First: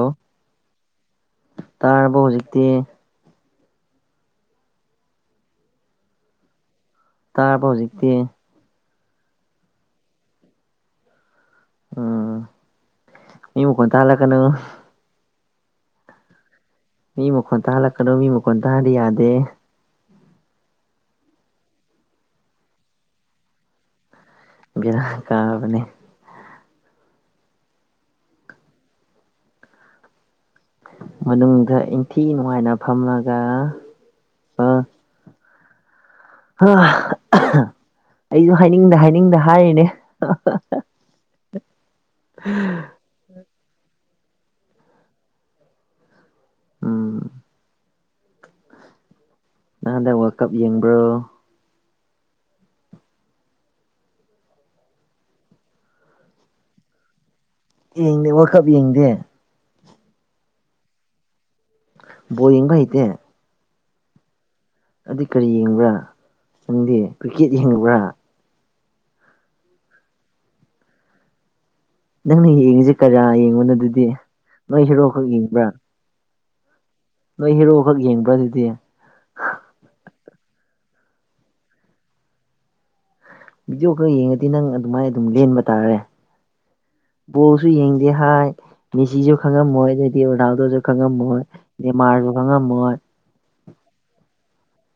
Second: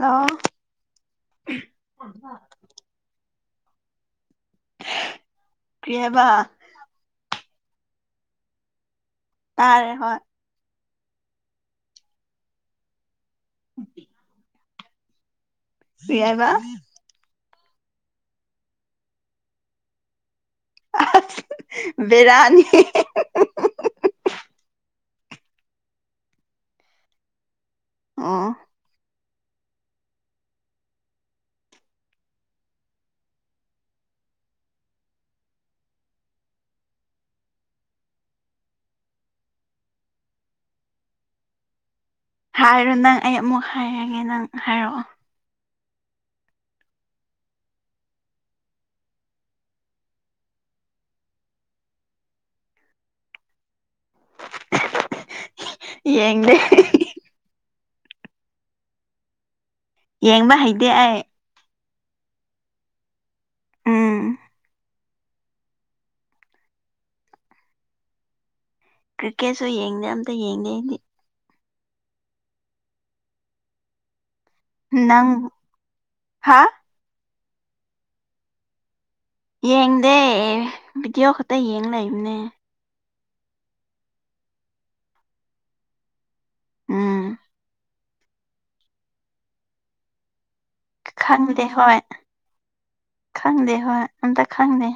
hello ꯇꯥꯔꯕ ꯍꯧꯖꯤꯛꯇꯤ ꯀ꯭ꯔꯤ ꯍꯥꯢꯕ ꯇꯥꯔꯕ ꯍꯧꯖꯤꯛꯇꯤ ꯇꯥꯔꯦ ꯍꯣꯏ ꯎꯝ ꯃꯤ ꯃꯈꯣꯟ ꯇꯥꯍꯟꯂꯛꯀꯅꯣ ꯌꯥꯔꯔꯕ ꯃꯤ ꯃꯈꯣꯟ ꯇꯥꯜꯂꯛꯀꯅꯨ ꯃꯤ ꯃꯈꯣꯟ ꯇꯥꯗꯤ ꯌꯥꯗꯦ ꯕꯦꯔꯅꯤ ꯕꯦꯔꯥ ꯀꯥꯕꯅꯦ ꯑꯝ ꯃꯅꯨꯡꯗ ꯏꯟꯊꯤ ꯅꯨꯡꯉꯥꯏꯅ ꯐꯝꯂꯒ ꯑꯩꯁꯨ ꯍꯥꯏꯅꯤꯡꯗ ꯍꯥꯏꯅꯤꯡꯗ ꯍꯥꯏꯔꯤꯅꯦ [inaudible] ꯍꯥꯏꯔꯣ ꯅꯪ ꯑꯩ ꯑꯃꯨꯛ ꯍꯥꯏꯔꯒꯦ ꯅꯪ ꯍꯥꯏꯔꯛꯑꯣ ꯎꯝ ꯅꯪꯗꯤ ꯋꯥꯔ ꯀꯞ ꯌꯦꯡꯕ꯭ꯔꯣ ꯌꯦꯡꯗꯦ ꯌꯦꯡꯗꯦ ꯋꯥꯈꯞ ꯌꯦꯡꯗꯦ ꯌꯦꯡꯕ ꯍꯩꯇꯦ ꯑꯩ ꯕꯣꯜ ꯌꯦꯡꯕ ꯍꯩꯇꯦ ꯎꯝ ꯑꯗꯨ ꯀꯔꯤ ꯌꯦꯡꯕ꯭ꯔꯥ ꯅꯪꯗꯤ ꯀ꯭ꯔꯤꯀꯦꯠ ꯌꯦꯡꯕ꯭ꯔꯥ ꯀ꯭ꯔꯤꯛꯀꯦꯠꯁꯨ ꯌꯦꯡꯗꯦ ꯑꯝꯇ ꯌꯦꯡꯗꯦ ꯑꯩꯗꯤ ꯅꯪꯅ ꯌꯦꯡꯉꯁꯤ ꯀꯖꯥ ꯌꯦꯡꯉꯣꯅ ꯑꯗꯨꯗꯤ ꯅꯣꯏ ꯍꯦꯔꯣꯛꯈꯛ ꯌꯦꯡꯕ꯭ꯔꯥ ꯍꯥꯥ [inaudible] ꯅꯣꯏ ꯍꯦꯔꯣꯈꯛ ꯌꯦꯡꯕ꯭ꯔꯥ ꯑꯗꯨꯗꯤ ꯌꯦꯡꯗꯦ ꯚꯤꯗꯤꯑꯣ ꯈꯛꯇ ꯌꯦꯡ ꯂꯩꯕꯅꯦ ꯚꯗꯤꯑꯣ ꯈꯔ ꯌꯦꯡꯉꯗꯤ ꯅꯪ ꯑꯗꯨꯃꯥꯏꯅ ꯑꯗꯨꯝ ꯂꯦꯟꯕ ꯇꯥꯔꯦ ꯎꯝ ꯕꯣꯜꯁꯨ ꯌꯦꯡ ꯍꯥꯏꯥꯏ ꯃꯅꯤꯁꯤꯁꯨ ꯈꯪꯉ ꯃꯣꯏꯗꯤ ꯑꯣꯅꯥꯎꯗꯁꯨ ꯈꯪꯗꯦ ꯈꯪꯉꯝꯃꯣꯏ ꯍꯣꯏ ꯃꯥꯔꯁꯨ ꯈꯪꯉꯝꯃꯣꯏ ꯈꯪꯗꯦ ꯍꯣꯏ ꯑꯇ ꯈꯪꯗꯦ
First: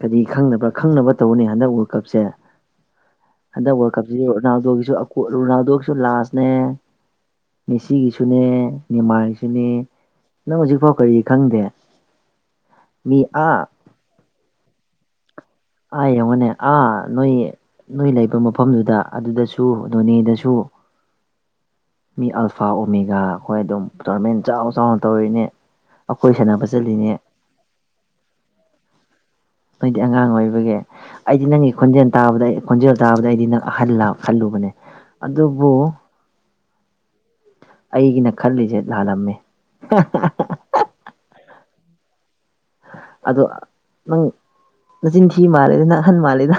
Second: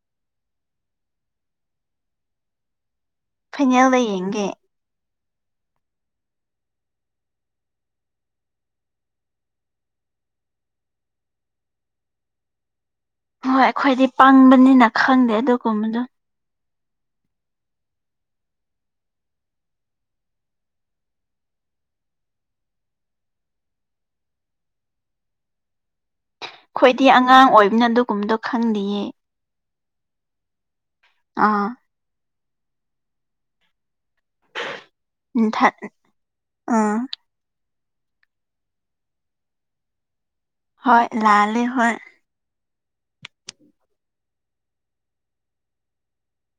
ꯀꯔꯤ ꯈꯪꯅꯕ꯭ꯔꯥ ꯈꯪꯅꯕ ꯇꯧꯕꯅꯤ ꯍꯟꯗꯛ ꯋꯥꯔꯜ ꯀꯞꯁꯦ ꯍꯟꯗꯛ ꯋꯥꯔꯜ ꯐꯥꯏꯅꯦꯜꯗ ꯀꯞꯁꯤꯗꯤ ꯌꯦꯡꯒꯦ ꯔꯣꯅꯥꯜꯗꯣꯒꯤꯁꯨ ꯔꯣꯅꯥꯜꯗꯣꯒꯤꯁꯨ ꯂꯥꯁꯅꯦ ꯃꯦꯁꯤꯒꯤꯁꯨꯅꯦ ꯅꯅꯤꯦꯃꯥꯒꯤꯁꯨꯅꯦ ꯅꯪ ꯍꯧꯖꯤꯛꯐꯥꯎ ꯀꯔꯤ ꯈꯪꯗꯦ ꯃꯤ ꯑ ꯍꯣꯏ ꯑꯩꯈꯣꯏꯗꯤ ꯄꯪꯕꯅꯤꯅ ꯈꯪꯗꯦ ꯑꯗꯨ ꯍꯥꯏ ꯃꯅꯦ ꯑꯥ ꯅꯣꯏ ꯅꯣꯏ ꯂꯩꯕ ꯃꯐꯝꯗꯨꯗ ꯑꯗꯨꯗꯁꯨ ꯅꯣꯅꯦꯗꯁꯨ ꯃꯤ ꯑꯜꯐꯥ ꯑꯣꯃꯤꯒꯥ ꯑꯩꯈꯣꯏ ꯑꯗꯨꯝ ꯇꯣꯔꯃꯦꯟ ꯆꯥꯎ ꯆꯥꯎꯅ ꯇꯧꯔꯤꯅꯦ ꯑꯩꯈꯣꯏ ꯁꯥꯟꯅꯕ ꯑꯩꯈꯣꯏꯗꯤ ꯆꯠꯂꯤꯅꯦ ꯑꯉꯥꯡ ꯑꯣꯏꯕꯅ ꯑꯗꯨꯒꯨꯝꯗꯣ ꯈꯪꯂꯤꯌꯦ ꯑꯩꯗꯤ ꯑꯉꯥꯡ ꯑꯣꯏꯕꯒꯤ ꯑꯩꯗꯤ ꯑꯥ ꯅꯪꯒꯤ ꯈꯣꯟꯖꯦꯜ ꯇꯥꯕꯗ ꯑꯩ ꯈꯣꯟꯖꯦꯜ ꯇꯥꯕꯗ ꯑꯩꯗꯤ ꯅꯪꯍꯜ ꯈꯜꯂꯨꯕꯅꯦ ꯑꯗꯨꯕꯨ ꯑꯥ ꯑꯩꯒꯤꯅ ꯈꯜꯂꯤꯁꯦ ꯂꯥꯜꯂꯝꯃꯦ ꯍꯣꯏ ꯂꯥꯜꯂꯦ ꯍꯣꯏ ꯑꯗꯣ ꯅꯪ ꯅꯆꯤꯟꯊꯤ ꯃꯥꯜꯂꯦꯗ ꯅꯪ ꯑꯍꯟ ꯃꯥꯜꯂꯦꯗ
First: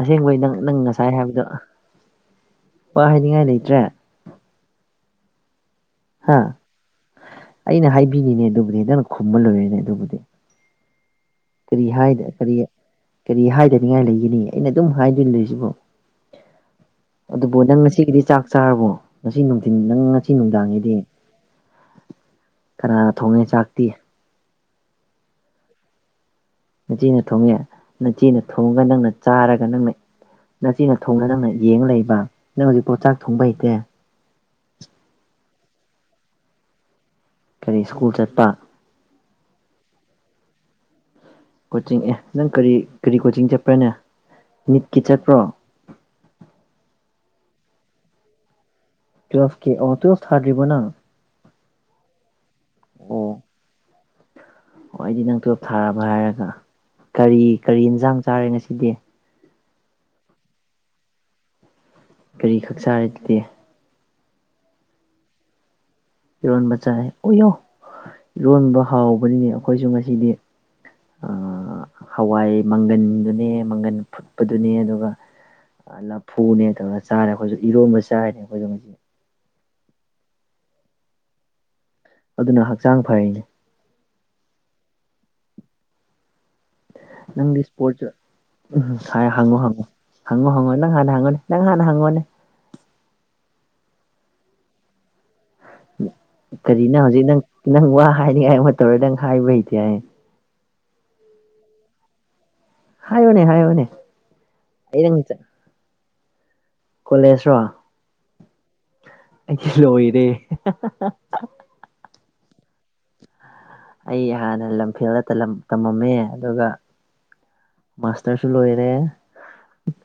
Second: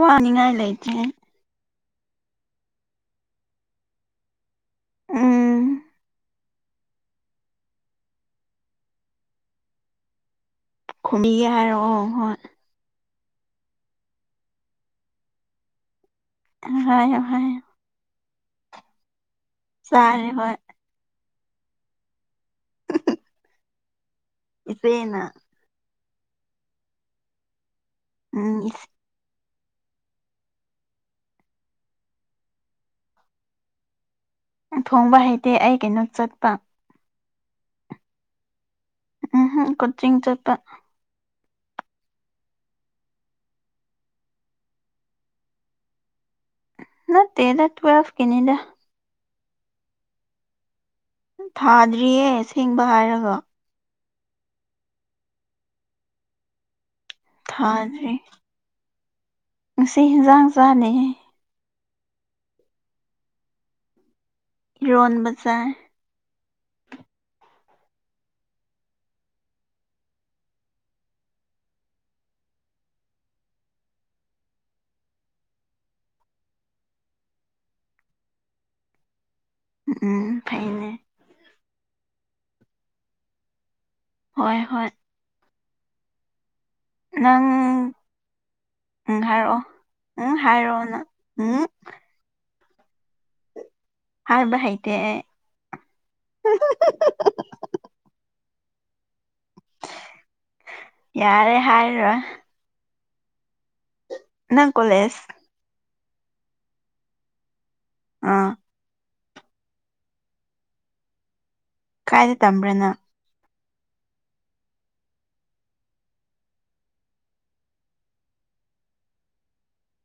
ꯑꯁꯦꯡꯕꯩ ꯅꯪ ꯅꯪ ꯂꯩꯇꯦ ꯉꯁꯥꯏ ꯍꯥꯏꯕꯗꯣ ꯋꯥ ꯍꯥꯏꯅꯤꯡꯉꯥꯏ ꯂꯩꯇ꯭ꯔꯦ ꯎꯝ ꯍꯥ ꯑꯩꯅ ꯍꯥꯏꯕꯤꯅꯤꯅꯦ ꯑꯗꯨꯕꯨꯗꯤ ꯍꯦꯗꯪ ꯈꯨꯝꯕ ꯂꯣꯏꯔꯅꯦ ꯑꯗꯨꯕꯨꯗꯤ ꯈꯨꯝꯕꯤꯒꯦ ꯀꯔꯤ ꯍꯥꯏꯔꯛꯑꯣ ꯍꯥꯏꯗ ꯍꯣꯏ ꯀꯔꯤ ꯀꯔꯤ ꯍꯥꯏꯗꯅꯤꯡꯉꯥꯏ ꯂꯩꯒꯅꯤ ꯑꯩꯅ ꯑꯗꯨꯝ ꯍꯥꯏꯗꯣꯏ ꯂꯩꯁꯤꯕꯨꯣ ꯍꯥꯏꯌꯣ ꯑꯗꯨꯕꯨ ꯍꯥꯏꯌꯣ ꯅꯪ ꯉꯁꯤꯒꯤꯗꯤ ꯆꯥꯛ ꯆꯥꯛ ꯆꯥꯔꯕꯣ ꯉꯁꯤ ꯅꯨꯡꯊꯤꯟ ꯅꯪ ꯆꯥꯔꯦ ꯉꯁꯤ ꯍꯣꯏ ꯅꯨꯡꯗꯥꯡꯒꯤꯗꯤ ꯀꯅꯥꯅ ꯊꯣꯡꯉꯦ ꯆꯥꯛꯇꯤ ꯏꯐꯦꯅ ꯅꯆꯦꯅ ꯊꯣꯡꯉꯦ ꯅꯆꯦꯅ ꯎꯝ ꯊꯣꯡꯉꯒ ꯅꯪꯅ ꯆꯥꯔꯒ ꯅꯪꯅ ꯅꯆꯤꯅ ꯊꯣꯡꯉ ꯅꯪꯅ ꯌꯦꯡꯉ ꯂꯩꯕ ꯅꯪ ꯍꯧꯖꯤꯛ ꯄꯣꯠ ꯆꯥꯛ ꯊꯣꯡꯕ ꯍꯩꯇꯦ ꯊꯣꯡꯕ ꯍꯩꯇꯦ ꯑꯩ ꯀꯩꯅꯣ ꯆꯠꯄ ꯀꯔꯤ ꯁꯀꯨꯜ ꯆꯠꯄ ꯎꯝꯝ ꯈꯨꯆꯤꯡꯤꯡ ꯆꯦꯄꯦ ꯀꯣꯆꯤꯡ ꯑꯦ ꯅꯪ ꯀꯔꯤ ꯀꯔꯤ ꯀꯣꯆꯤꯡ ꯆꯠꯄ꯭ꯔꯥꯅꯦ ꯅꯤꯠꯀꯤ ꯆꯠꯄ꯭ꯔꯣ [unintelligible] ꯅ ꯇꯗ ꯇꯨꯋꯦꯜꯐ ꯀꯅꯤꯗ ꯇꯨꯋ ꯀꯦ ꯑꯣ ꯇ ꯊꯔꯔꯤꯕꯅ ꯊꯥꯗ꯭ꯔꯤꯌꯦ ꯁꯦꯡꯕ ꯍꯥꯏꯔꯒ ꯍꯣꯏꯗꯤ ꯅꯪ ꯇꯣꯞ ꯊꯥꯔꯕ ꯍꯥꯏꯔꯒ ꯀꯔꯤ ꯀꯔꯤ ꯏꯟꯁꯥꯡ ꯆꯥꯔꯦ ꯉꯁꯤꯗꯤ ꯉꯖꯥꯡ ꯆꯂ ꯀꯔꯤ ꯈꯛ ꯆꯥꯔꯤꯗꯤ ꯂꯣꯟ ꯕꯖꯔ ꯏꯔꯣꯟꯕ ꯆꯥꯏ ꯎꯌꯣ ꯏꯔꯣꯟꯕ ꯍꯥꯎꯕꯅꯤꯅꯦ ꯑꯩꯈꯣꯏꯁꯨ ꯉꯁꯤꯗꯤ ꯍꯋꯥꯏ ꯃꯪꯒꯟꯗꯨꯅꯦ ꯃꯪꯒꯟ ꯐꯨꯠꯄꯗꯨꯅꯦ ꯑꯗꯨꯒ ꯂꯐꯨꯅꯦ ꯇꯧꯔꯒ ꯆꯥꯔꯦ ꯑꯩꯈꯣꯏꯁꯨ ꯏꯔꯣꯝꯕ ꯆꯥꯏꯔꯦ ꯑꯩꯈꯣꯏꯁꯨ ꯃꯁꯤ ꯎꯝ ꯐꯥꯏꯅꯦ ꯑꯗꯨꯅ ꯍꯛꯆꯥꯡ ꯐꯩꯅꯤ ꯍꯣꯏ ꯍꯣꯏ ꯅꯪ ꯅꯪꯗꯤ ꯏꯁꯄꯣꯔꯠꯁ ꯎꯝ ꯍꯥꯏ ꯍꯪꯉꯣ ꯍꯪꯉꯣ ꯎꯝ ꯍꯪꯉꯣ ꯍꯪꯉꯣ ꯍꯥꯏꯔꯛꯑꯣ ꯅꯪ ꯍꯥꯟꯅ ꯍꯥꯡꯉꯣꯅꯦ ꯎꯝ ꯅꯪ ꯍꯥꯟꯅ ꯍꯪꯉꯣꯅꯦ ꯍꯥꯏꯕ ꯍꯩꯇꯦ ꯑꯩ ꯀꯔꯤꯅꯣ ꯍꯧꯖꯤꯛ ꯅꯪ ꯅꯪ ꯋꯥ ꯍꯥꯏꯅꯤꯡꯉꯥꯏ ꯇꯧꯔ ꯅꯪ ꯍꯥꯏꯕ ꯍꯩꯇꯦ ꯍꯥꯏ ꯌꯥꯔꯦ ꯍꯥꯏꯔꯣꯏ ꯍꯥꯏꯌꯣꯅꯦ ꯍꯥꯏꯌꯣꯅꯦ ꯅꯪ ꯀꯣꯂꯦꯖ ꯀꯣꯂꯦꯖ ꯔꯣ ꯑꯥ ꯑꯩ ꯂꯣꯏꯔꯦ ꯇꯝꯕ꯭ꯔ ꯅꯪ ꯑꯩ ꯍꯥꯟꯅ ꯂꯝꯐꯦꯜꯗ ꯇꯝꯂꯝ ꯇꯝꯃꯝꯃꯦ ꯑꯗꯨꯒ ꯃꯥꯁꯇꯔꯁꯨ ꯂꯣꯏꯔꯦ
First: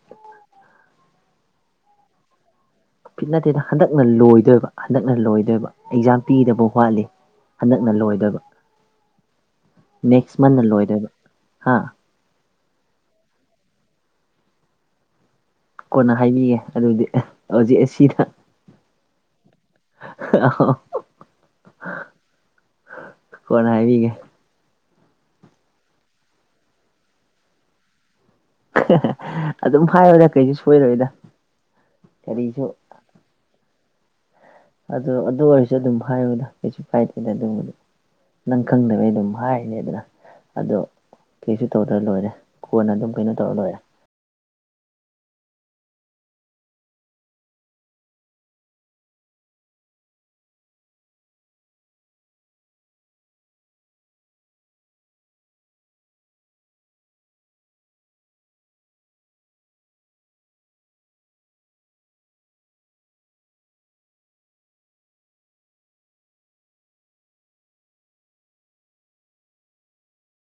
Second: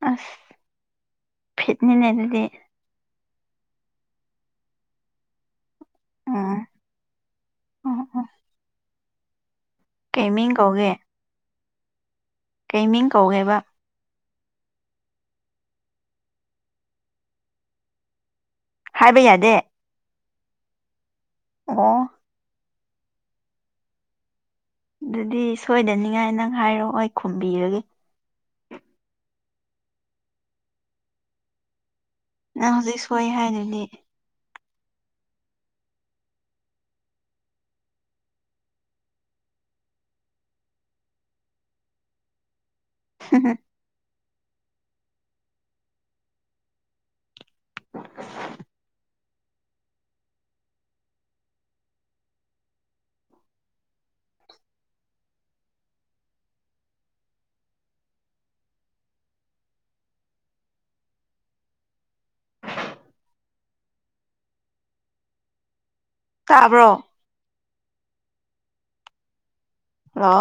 ꯑꯁ ꯐꯤꯠꯅꯤꯅꯦ ꯑꯗꯨꯗꯤ ꯐꯤꯠ ꯅꯠꯇꯦꯗ ꯍꯟꯗꯛꯅ ꯂꯣꯏꯗꯣꯏꯕ ꯍꯟꯗꯛꯅ ꯂꯣꯏꯗꯣꯏꯕ ꯑꯦꯛꯖꯥꯝ ꯎꯝ ꯄꯤꯗꯕ ꯋꯥꯠꯂꯤ ꯍꯟꯗꯛꯅ ꯎꯝ ꯎꯝ ꯂꯣꯏꯗꯣꯏꯕ ꯀꯩ ꯅꯦꯛꯁ ꯃꯟꯅ ꯂꯣꯏꯗꯣꯏꯕ ꯍꯥ ꯀꯩꯃꯤꯡ ꯀꯧꯒꯦꯕ ꯀꯣꯟꯅ ꯍꯥꯏꯕꯤꯒꯦ ꯑꯗꯨꯗꯤ ꯍꯧꯖꯤꯛ ꯑꯁꯤꯗ ꯍꯥꯏꯕ ꯌꯥꯗꯦ [unintelligible] ꯑꯣ ꯀꯣꯟꯅ ꯍꯥꯏꯕꯤꯒꯦ ꯑꯗꯨꯗꯤ ꯁꯣꯏꯗꯅꯤꯡꯉꯥꯏ ꯅꯪ ꯍꯥꯏꯔꯛꯑꯣ ꯑꯩ ꯈꯨꯝꯕꯤꯔꯒꯦ ꯑꯗꯨꯝ ꯍꯥꯏꯕꯗ ꯀꯩꯁꯨ ꯁꯣꯏꯔꯣꯏꯗ ꯅꯪ ꯀꯔꯤꯁꯨ ꯍꯧꯖꯤꯛ ꯁꯣꯏ ꯍꯥꯏꯗꯨꯗꯤ ꯑꯗꯨ ꯑꯗꯨ ꯑꯣꯏꯔꯁꯨ ꯑꯗꯨꯝ ꯍꯥꯏꯌꯣꯗ ꯀꯩꯁꯨ ꯀꯥꯏꯗꯦꯗ ꯑꯗꯨꯝꯕꯗꯤ ꯅꯪ ꯈꯪꯗꯕꯩ ꯑꯗꯨꯝ ꯍꯥꯏꯔꯤꯅꯤꯗꯅ ꯑꯗꯣ ꯀꯩꯁꯨ ꯇꯧꯗ꯭ꯔ ꯂꯣꯏꯔꯦ ꯀꯣꯟꯅ ꯑꯗꯨꯝ ꯀꯩꯅꯣ ꯇꯧꯔ ꯂꯣꯏꯔꯦ ꯇꯥꯕ꯭ꯔꯣ ꯂꯣ